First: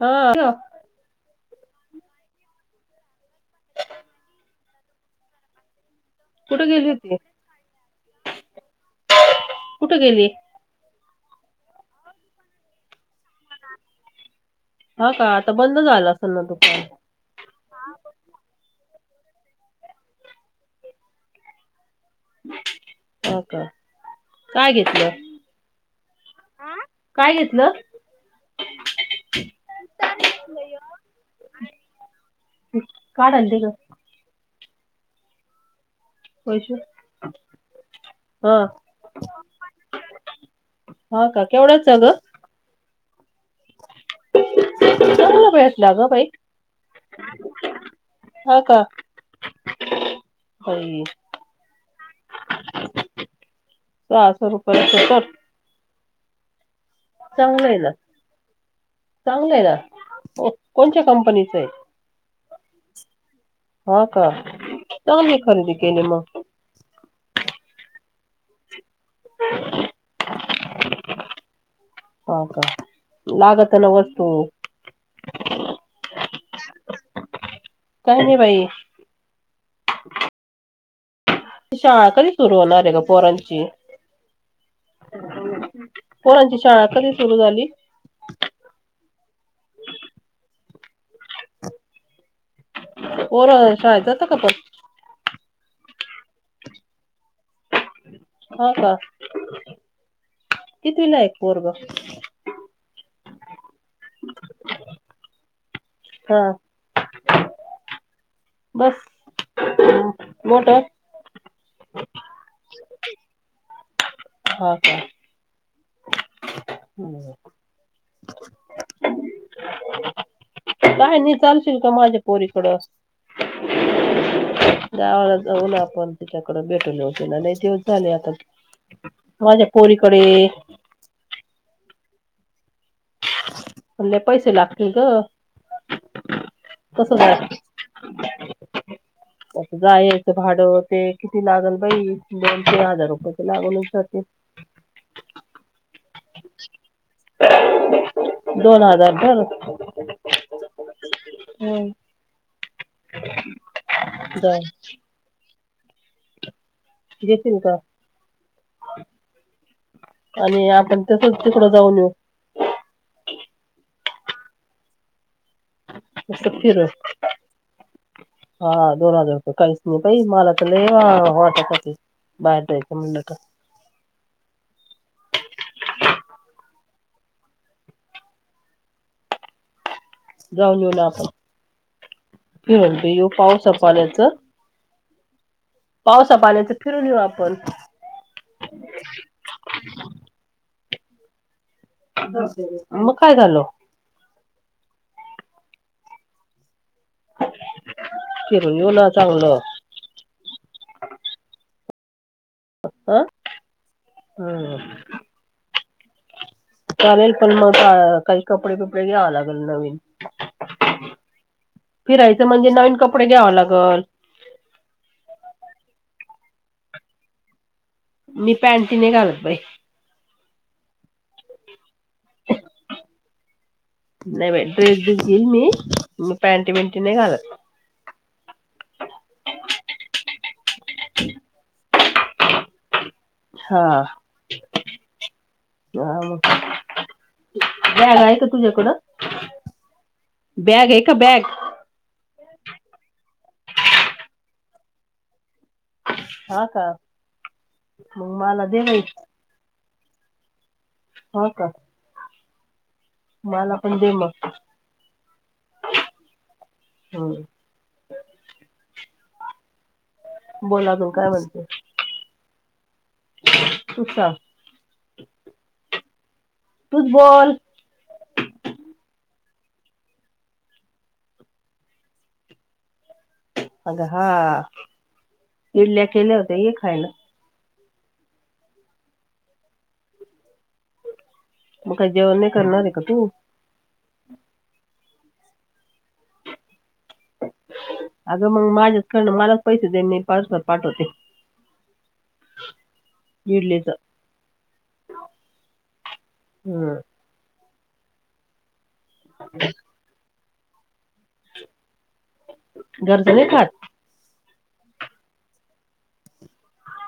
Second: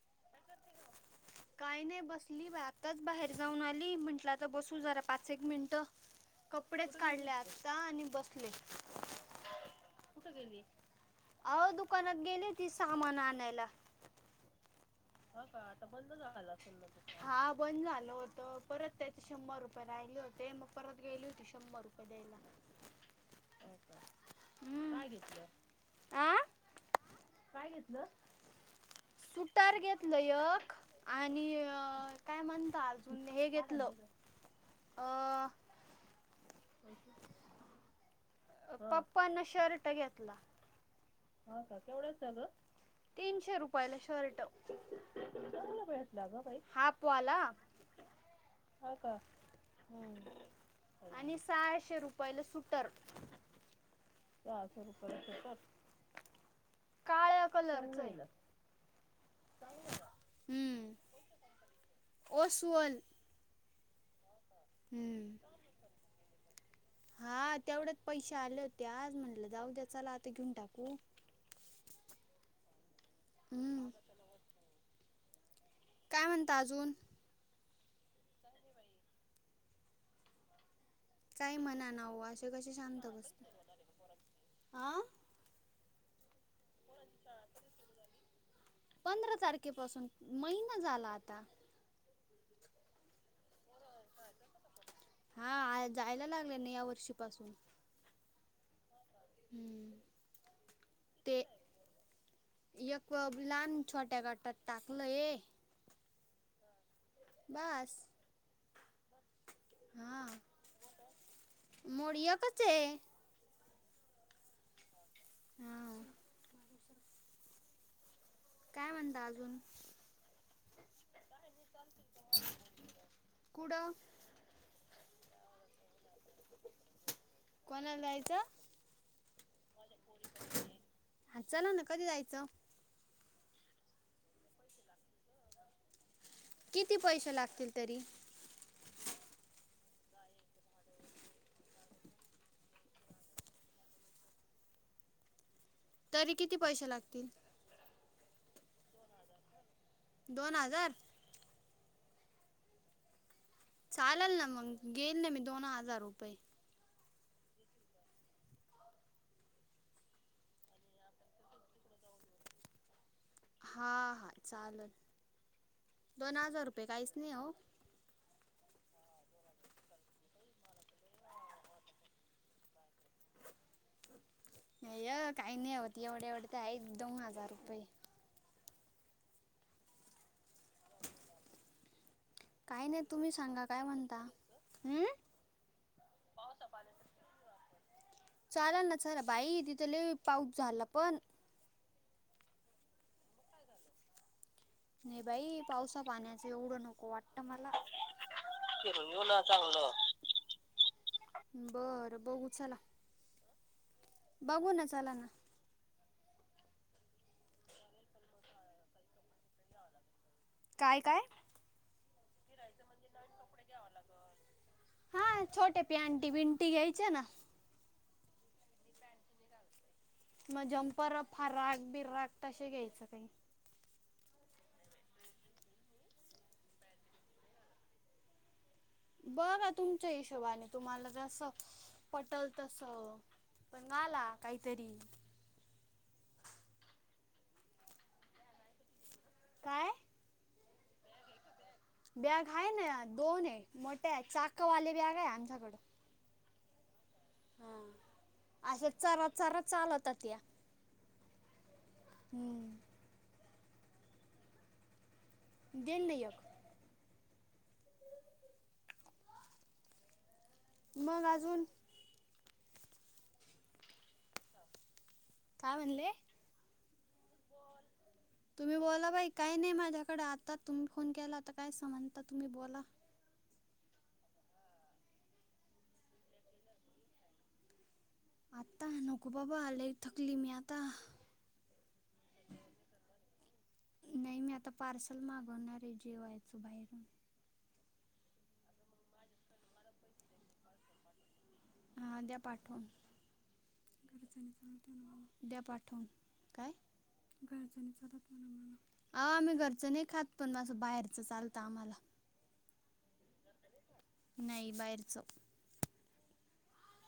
हा [unintelligible] हो [inaudible] काही नाही बसली आताच बाहेर जाऊन आली म्हंटलं तर बसू जरा पाच एक मिनट कुठे गेली कपडेच होती काढले आत्ता आणि बसले कुठे गेली अव दुकानात गेली ती सामान आणायला हो का आता बंद झालं असंल ना दुकान हा बंद झालं होत परत त्याच शंभर रुपये राहिले होते मग परत गेली होती शंभर रुपये हा का काय घेतलं हा काय घेतलं सुटार घेतलं एक आणि काय म्हणत अजून काढ हे आणते ग घेतलं- अ वैशू- पप्पांना शर्ट घेतला हा का केवढंच गं तीनशे रुपयाला शर्ट चांगला भेटला ग बाई हा अप्पू आला हा का बाई आणि सहाशे रुपयाला सुटर सहाशे रुपये ला रुपयाला शूटर- सुटर. काळ्या चांगलं आहे ना कलरच चांगलं आहे ना कोणच्या्या कंपनीचं आहे ओसवाल हा का चांगलं खरेदी केली मग हा तेवढेच पैसे आले होते आज म्हटलं जाऊ द्या चला आता घेऊन टाकू हो का लागत हम्म ना वस्तू काय म्हणत अजून काय नाही बाई काही म्हणा ना शाळा ओ कधी असे सुरू कसे होणार आहे ग शांत बसता. पोरांची आ पोरांची शाळा कधी सुरू झाली पंधरा तारखेपासून महिना झाला आता पोरं शाळेत जाता का पण हा जायला लागले ना या वर्षीपासून हो का हम्म, कितवीला आहे ते पोरग एक लाहान छोट्या गटात टाकल ए हा, बस बस हा [unintelligible] मोड एकचये. हो काय. हमम. [inaudible] काय म्हणता आजून काय नाही चालशील का माझ्या पोरीकड कुठं गावाला जाऊना आपण त्याच्याकड भेटू येऊ तिला लई दिवस कोणाला झाले आता, जायचं माझ्या पोरीकडे हा चला ना कधी जायचं? लई पैसे लागतील गं किती पैसे लागतील तरी? त्याचं जायचं भाडं ते किती लागल बाई दोन तीन हजार रुपय तर लागूनच जाते. तरी किती पैसे लागतील दोन हजार भर दोन हजार हमम चालल ना मंग घेईना मी दोन हजार रुपये घेशीन का? आणि आपण तसच तिकडं जाऊन येऊ. हा हा चालल‌. फ [unintelligible] नाही हो हा दोन हजार रुपये काहीच नाही बाई मला ट बाहेर जायच म्हणलं का. नाही य काही नाही होती एवढे एवढे ते आहे दोन हजार रुपये. जाऊन येऊ ना आपण क काय नाही म्हणते येऊ तुम्ही सांगा काय पाऊसापाण्याचं. हम्म पाण्याचं फिरून येऊ आपण चालल ना चालल बाई तीथे लई पाऊस झाला पण. मग काय झालं नाही बाई पावसा पाण्याचं एवढं नको वाट मला फिरून येऊ फिर ना येवल चांगलं बर बहघु चला. हं बघू हं. ना चला ना. चालेल पण मग काही कपडे बिपडे घ्यावं लागेल नवीन काय काय फिरायचं म्हणजे नवीन कपडे घ्याव लागल. हा छोटे पॅंटी बींटी घ्यायचा ना. मी पॅंटी नाही घालत बाई. मग झंपर फराक बिराक तशे घ्यायचं काही. नाही बा ड्रेस बीस घेईल मी मी प्यांटी बिंटी नाही घालत. बघां तुमच्या हिशोबाने तुम्हाला जस पटल तस. हा पण आला काहीतरी ह मग बॅक आहे का तुझ्याकडं? काय? बॅग हे का बॅग? बॅग हाय ना, दोन ये मोठ्या हाय चाकवाले बॅग आहे आमच्याकडं. हा का, मग मला अशा देना एक. चरा चरा चालत्या त्या. हो का. हम्म मला पण दे मग. देन एक हां. बोल अजून काय म्हणते? [inaudible] तुच सांग काय म्हणले? तुच बोल. बन [unintelligible] तुम्ही बोला बाई काय नाही माझ्याकडं, आता तुम्ही फोन केला त कायसा म्हणता तुम्ही बोला. अगं हा, इडल्या केल्या होत्या ऐ खायला. आत्ता नको बाबा, लई थकली मी आता. मग काय, जेवण नाही करणार आहे का तू? नाही मी आता पार्सल मागवणार ये, जेवायचं बाहेरून अगं मंग माझ्याचं कडन, मलाच पैसे दे मी पार्सल पाठवते. - हा द्या पाठवून. इडलीच द्या पाठवून काय? हम्म घरच्यांच [unintelligible] आम्ही घरचे नाही खात पण असं बाहेर सस चालतं आम्हांला, घरचं नाही खात नाही बाहेरच.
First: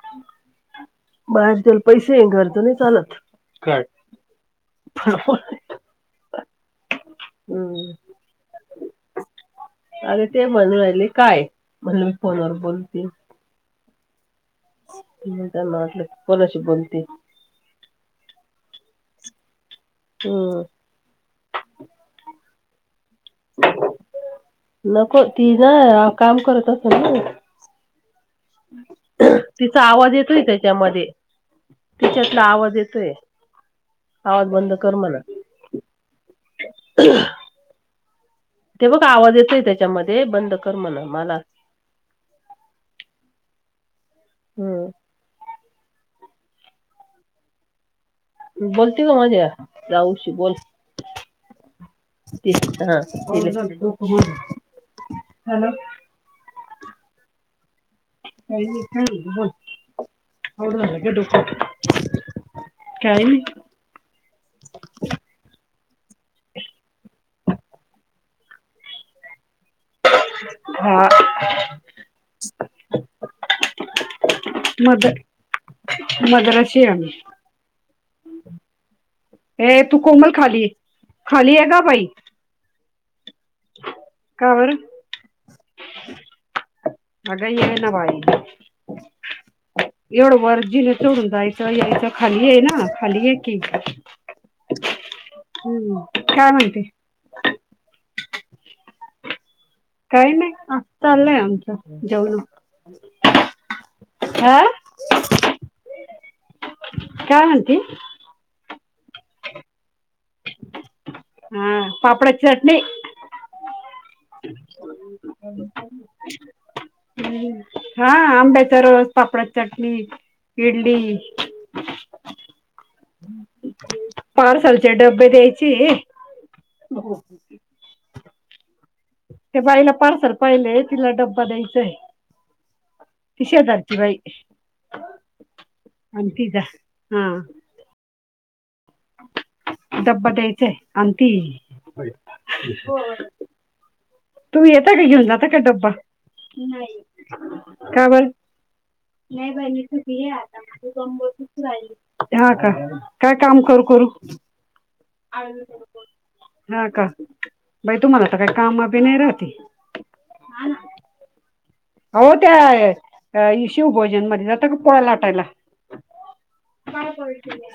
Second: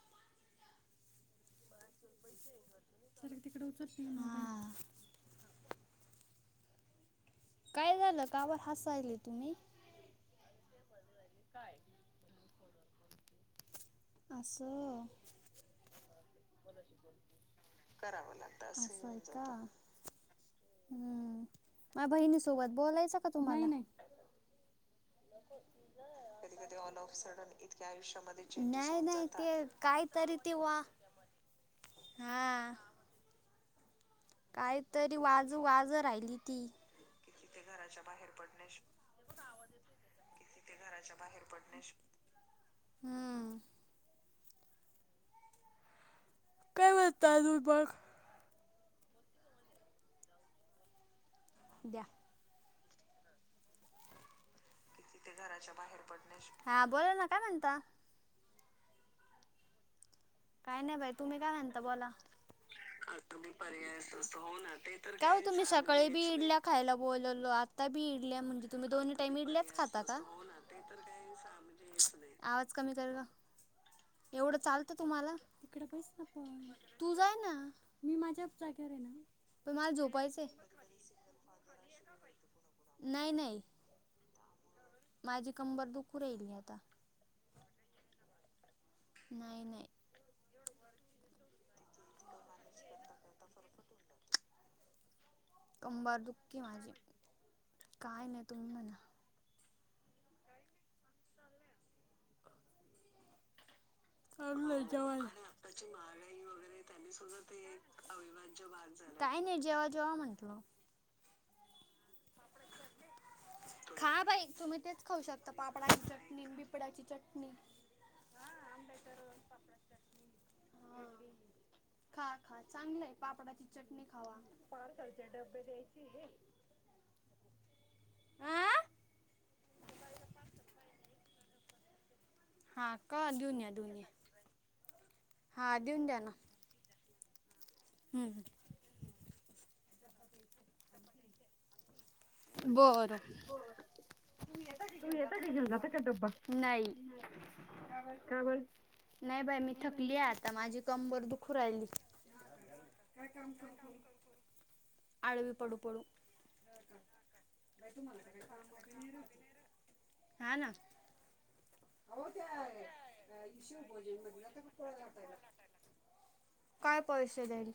[unintelligible] पैसे घरच नाही चालत. सारखं तिकडे काय? उचलत नाही मोबाईल हा [unintelligible] 'काय झालं, का बरं हसायले तुम्ही? अग ते म्हणून राहिले काय? म्हणले फोनवर बोलते. - असं. म त्यांना वाटल कोणाशी बोलते. करावं लागत, असं आहे का. हमम. हम्म माझ्या बहिणी सोबत बोलायचं, का तुम्हाला? नाही नाही. नको, तिन अ काम करत असलं ना ती नाही होऊन नाही जातात ते त्याचा आवाज काहीतरी येतोय ते वा त्याच्यामधे त्याच्यातला आवाज येतोय. आवाज बंद कर कायतरी म्हणा वाज वाज राहिली ती, ते घराच्या बाहेर पण ते बघा आवाज येतोय त्याच्यामधे बंद कर म्हणा, मला हमम. हमम. काय बोलता तुम्ही मग बोलते का माझ्या जाऊशी बोल द्या. [unintelligible] हॅलो हा बोला ना काय म्हणता. [unintelligible] बोल काय आवडून नाही झालं का बाई, तुम्ही डोकं? काय म्हणता बोला. काही नाही काय ओ तुम्ही सकाळी बी इडल्या खायला बोलवलात. आता बी इडल्या म्हणजे तुम्ही दोनी टाईम इडल्याचं खात खाता का, हा आवाज कमी कर गं एवढं चालतत? मद तुम्हाला तिकडं बैस ना पण मद्राशी आहे आम्ही तू जाईना मी माझ्याचं जागेवर आहेना ऐ तू कोमल खाली ये, खाली येगं बाई नाही, नाही- का बरं? माझी कंबर दुखू राहिली आता- अगं ये ना बाळ इकडे नाही. नाही एवढं वर जिने चडून जायचं यायचं खाली आहे, ना खाली ये की. हम्म कंबर काय दुखती आहे म्हणते माझी, काय नाही तुम्ही म्हणा. काही नाही, आ चाललंय आमचं जेवणं आवरलं जेवणं, बघणा आताची महागाई वगैरे त्यांनी सुद्धा काय ते म्हणते एक अविभाज्य भाग- काय नाही, जेवा-जेवा म्हटल. हम्म पापडाची चटणी- खा बाई तुम्ही तेच खाऊ शकता, पापडाची चटणी बिपड्याची चटणी. हां आंब्याचा रस, पापडाची चटणी, इडली. खा खा चांगलं आहे, पापडाची चटणी खावा. पार्सलचे डबे द्यायचे आहे हे. [unintelligible] आ ते बाईला पार्सल पाहिलेय तिला ड्बा द्यायचाय. हा का देऊन या देऊन शेजारची या बाई. हा देऊन अमंतचा हा. हम् हम्म- डब्बा द्यायचं आहे, आंती- बरं तू येता का घेऊन जाता का डब्बा नाही, का बरं? नाही बाई मी थकली आहे आता [unintelligible] हा का. काय काम करू करू [inaudible] आळवी पडू पडू हां का. बाई तुम्हाला आता काही काम बी नाही राहतील. हा ना हो त्या शिवभोजन मध्ये जात का पोळा्या लाटायला. काय पैसे देल.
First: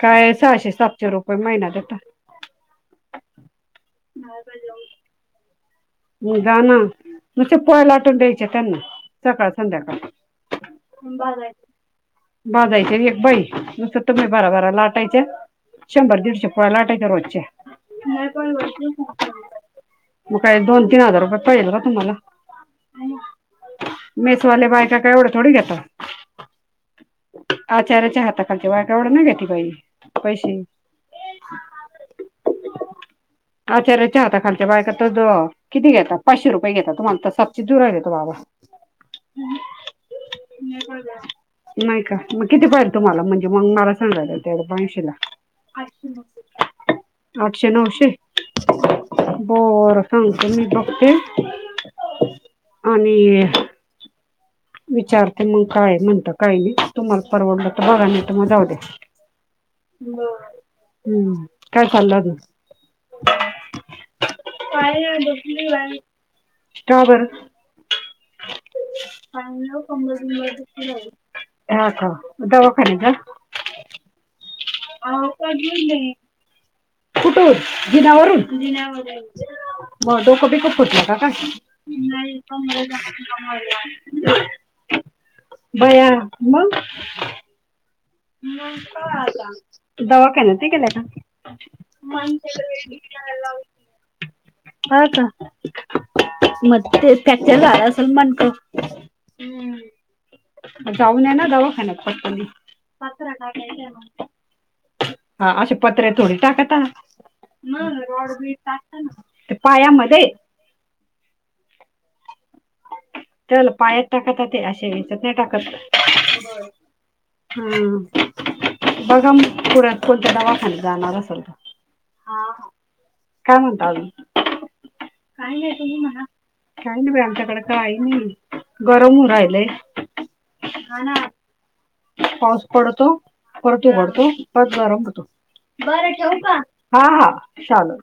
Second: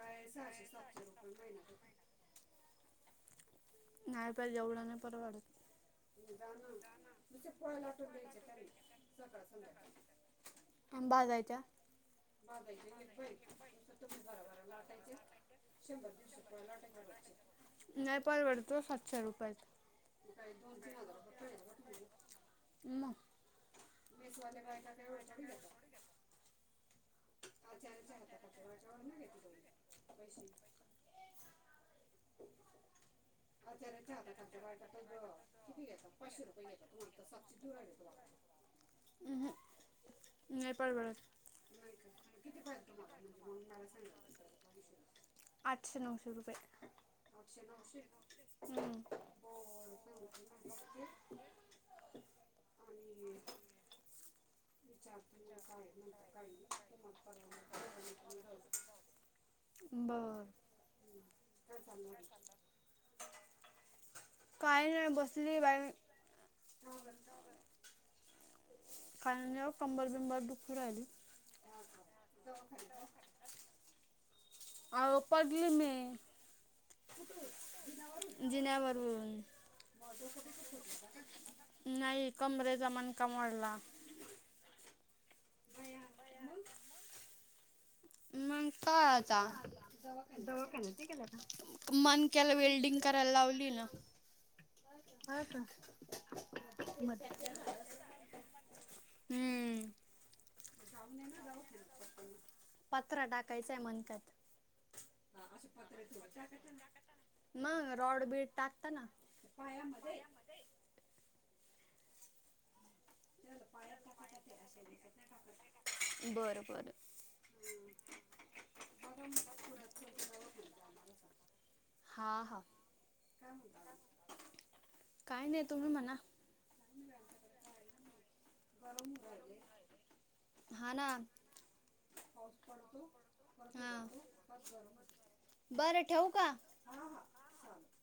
काय सहाशे-सातशे रुपये महिना्याला. नाही मला बाई पण ऐवढं नाही जाऊन परवडत. जा ना तिच्या नुसते पोळ्या पोराला टाकून लाटून द्यायचे त्यांनी त्यांना सकाळ संध्याकाळ. बाजाराच्या. बाजायचे एक बाई दुसर तुम्ही भरा-भरा लाटायचे. शंभर-दीडशे लाटायच रोजचे. तो सातशे रुपय. द तीन हजार रुपये पडेल का तुम्हाला. मग मेसवाले बायका काय ऐवढ थोडी घेता. आचार्याच्या हाता खालचे बा एवढ ना घेती बाई पैसे. अचार्याच्या हाता खालच्या बायक तच किती घेतात पाचशे रुपये घेतात तुम्हाला तर सातसे दुर घेतो बाबा. उहुं, नाही परवडत. नाही का, मग किती पाहिजे तुम्हाला म्हणजे मग मला सांगायला तेवढ बऐंशी ला. आठशे-नऊशे रुपये. आठशे-नऊशे हम्म बरं सांग मी बघते आणि विचारते मग, काय म्हणत. काय नाही. तुम्हाला परवडलं तर बघा. नाही त मग जाऊ द्या. बरं. बर हम्म, काय चाललं, अजून? काही नाही, पाय बसलीय दुखली बाई. का बर अंग खाण्यावर [unintelligible] कंबर बिंबर दुखू दुखतीय राहिली लई. हा, का? दवा खाली का? अहो पडली मी [inaudible] कुठून? जिण्यावरून? जिन्यावरून. म डोकं- बिक फुटला का काय? नाही. कमरेचा मणका मोडला [unintelligible] [inaudible] बया, मंग? मग काय आता? दवाखान्यात. नाही गेल्या का? दवाखान्यात. [unintelligible] मणक्याला वेल्डिंग करायला लावली ना. हा, का? मग ते फॅक्चर झाला असेल, मनका? हं. हम्म जाऊन याना दवाखान्यात. फटकणी. पत्रा टाकायचाय, म्हणत्यात. हा, अशे पत्रे थोडी टाकता, हा. मग [unintelligible] रॉड बीड टाकता असत ना. पायामध्ये. तल पायात टाकत ते. असे येचत नाही टाकत. बरं बर. बरं हम्, बघा म पुरात कोण त दवाखान्यात जाणार असाल त. हा, हा. काय म्हणता, अजून? काय नाही तुम्ही मना. काय नाही बाई, आमच्याकड काय नाही. गरम होऊन राहिलय. हा, ना. पाऊस पडतो. परत हा उघडतो. परत गरम होतो. बर, ठेवू का? हा, हा. चालल.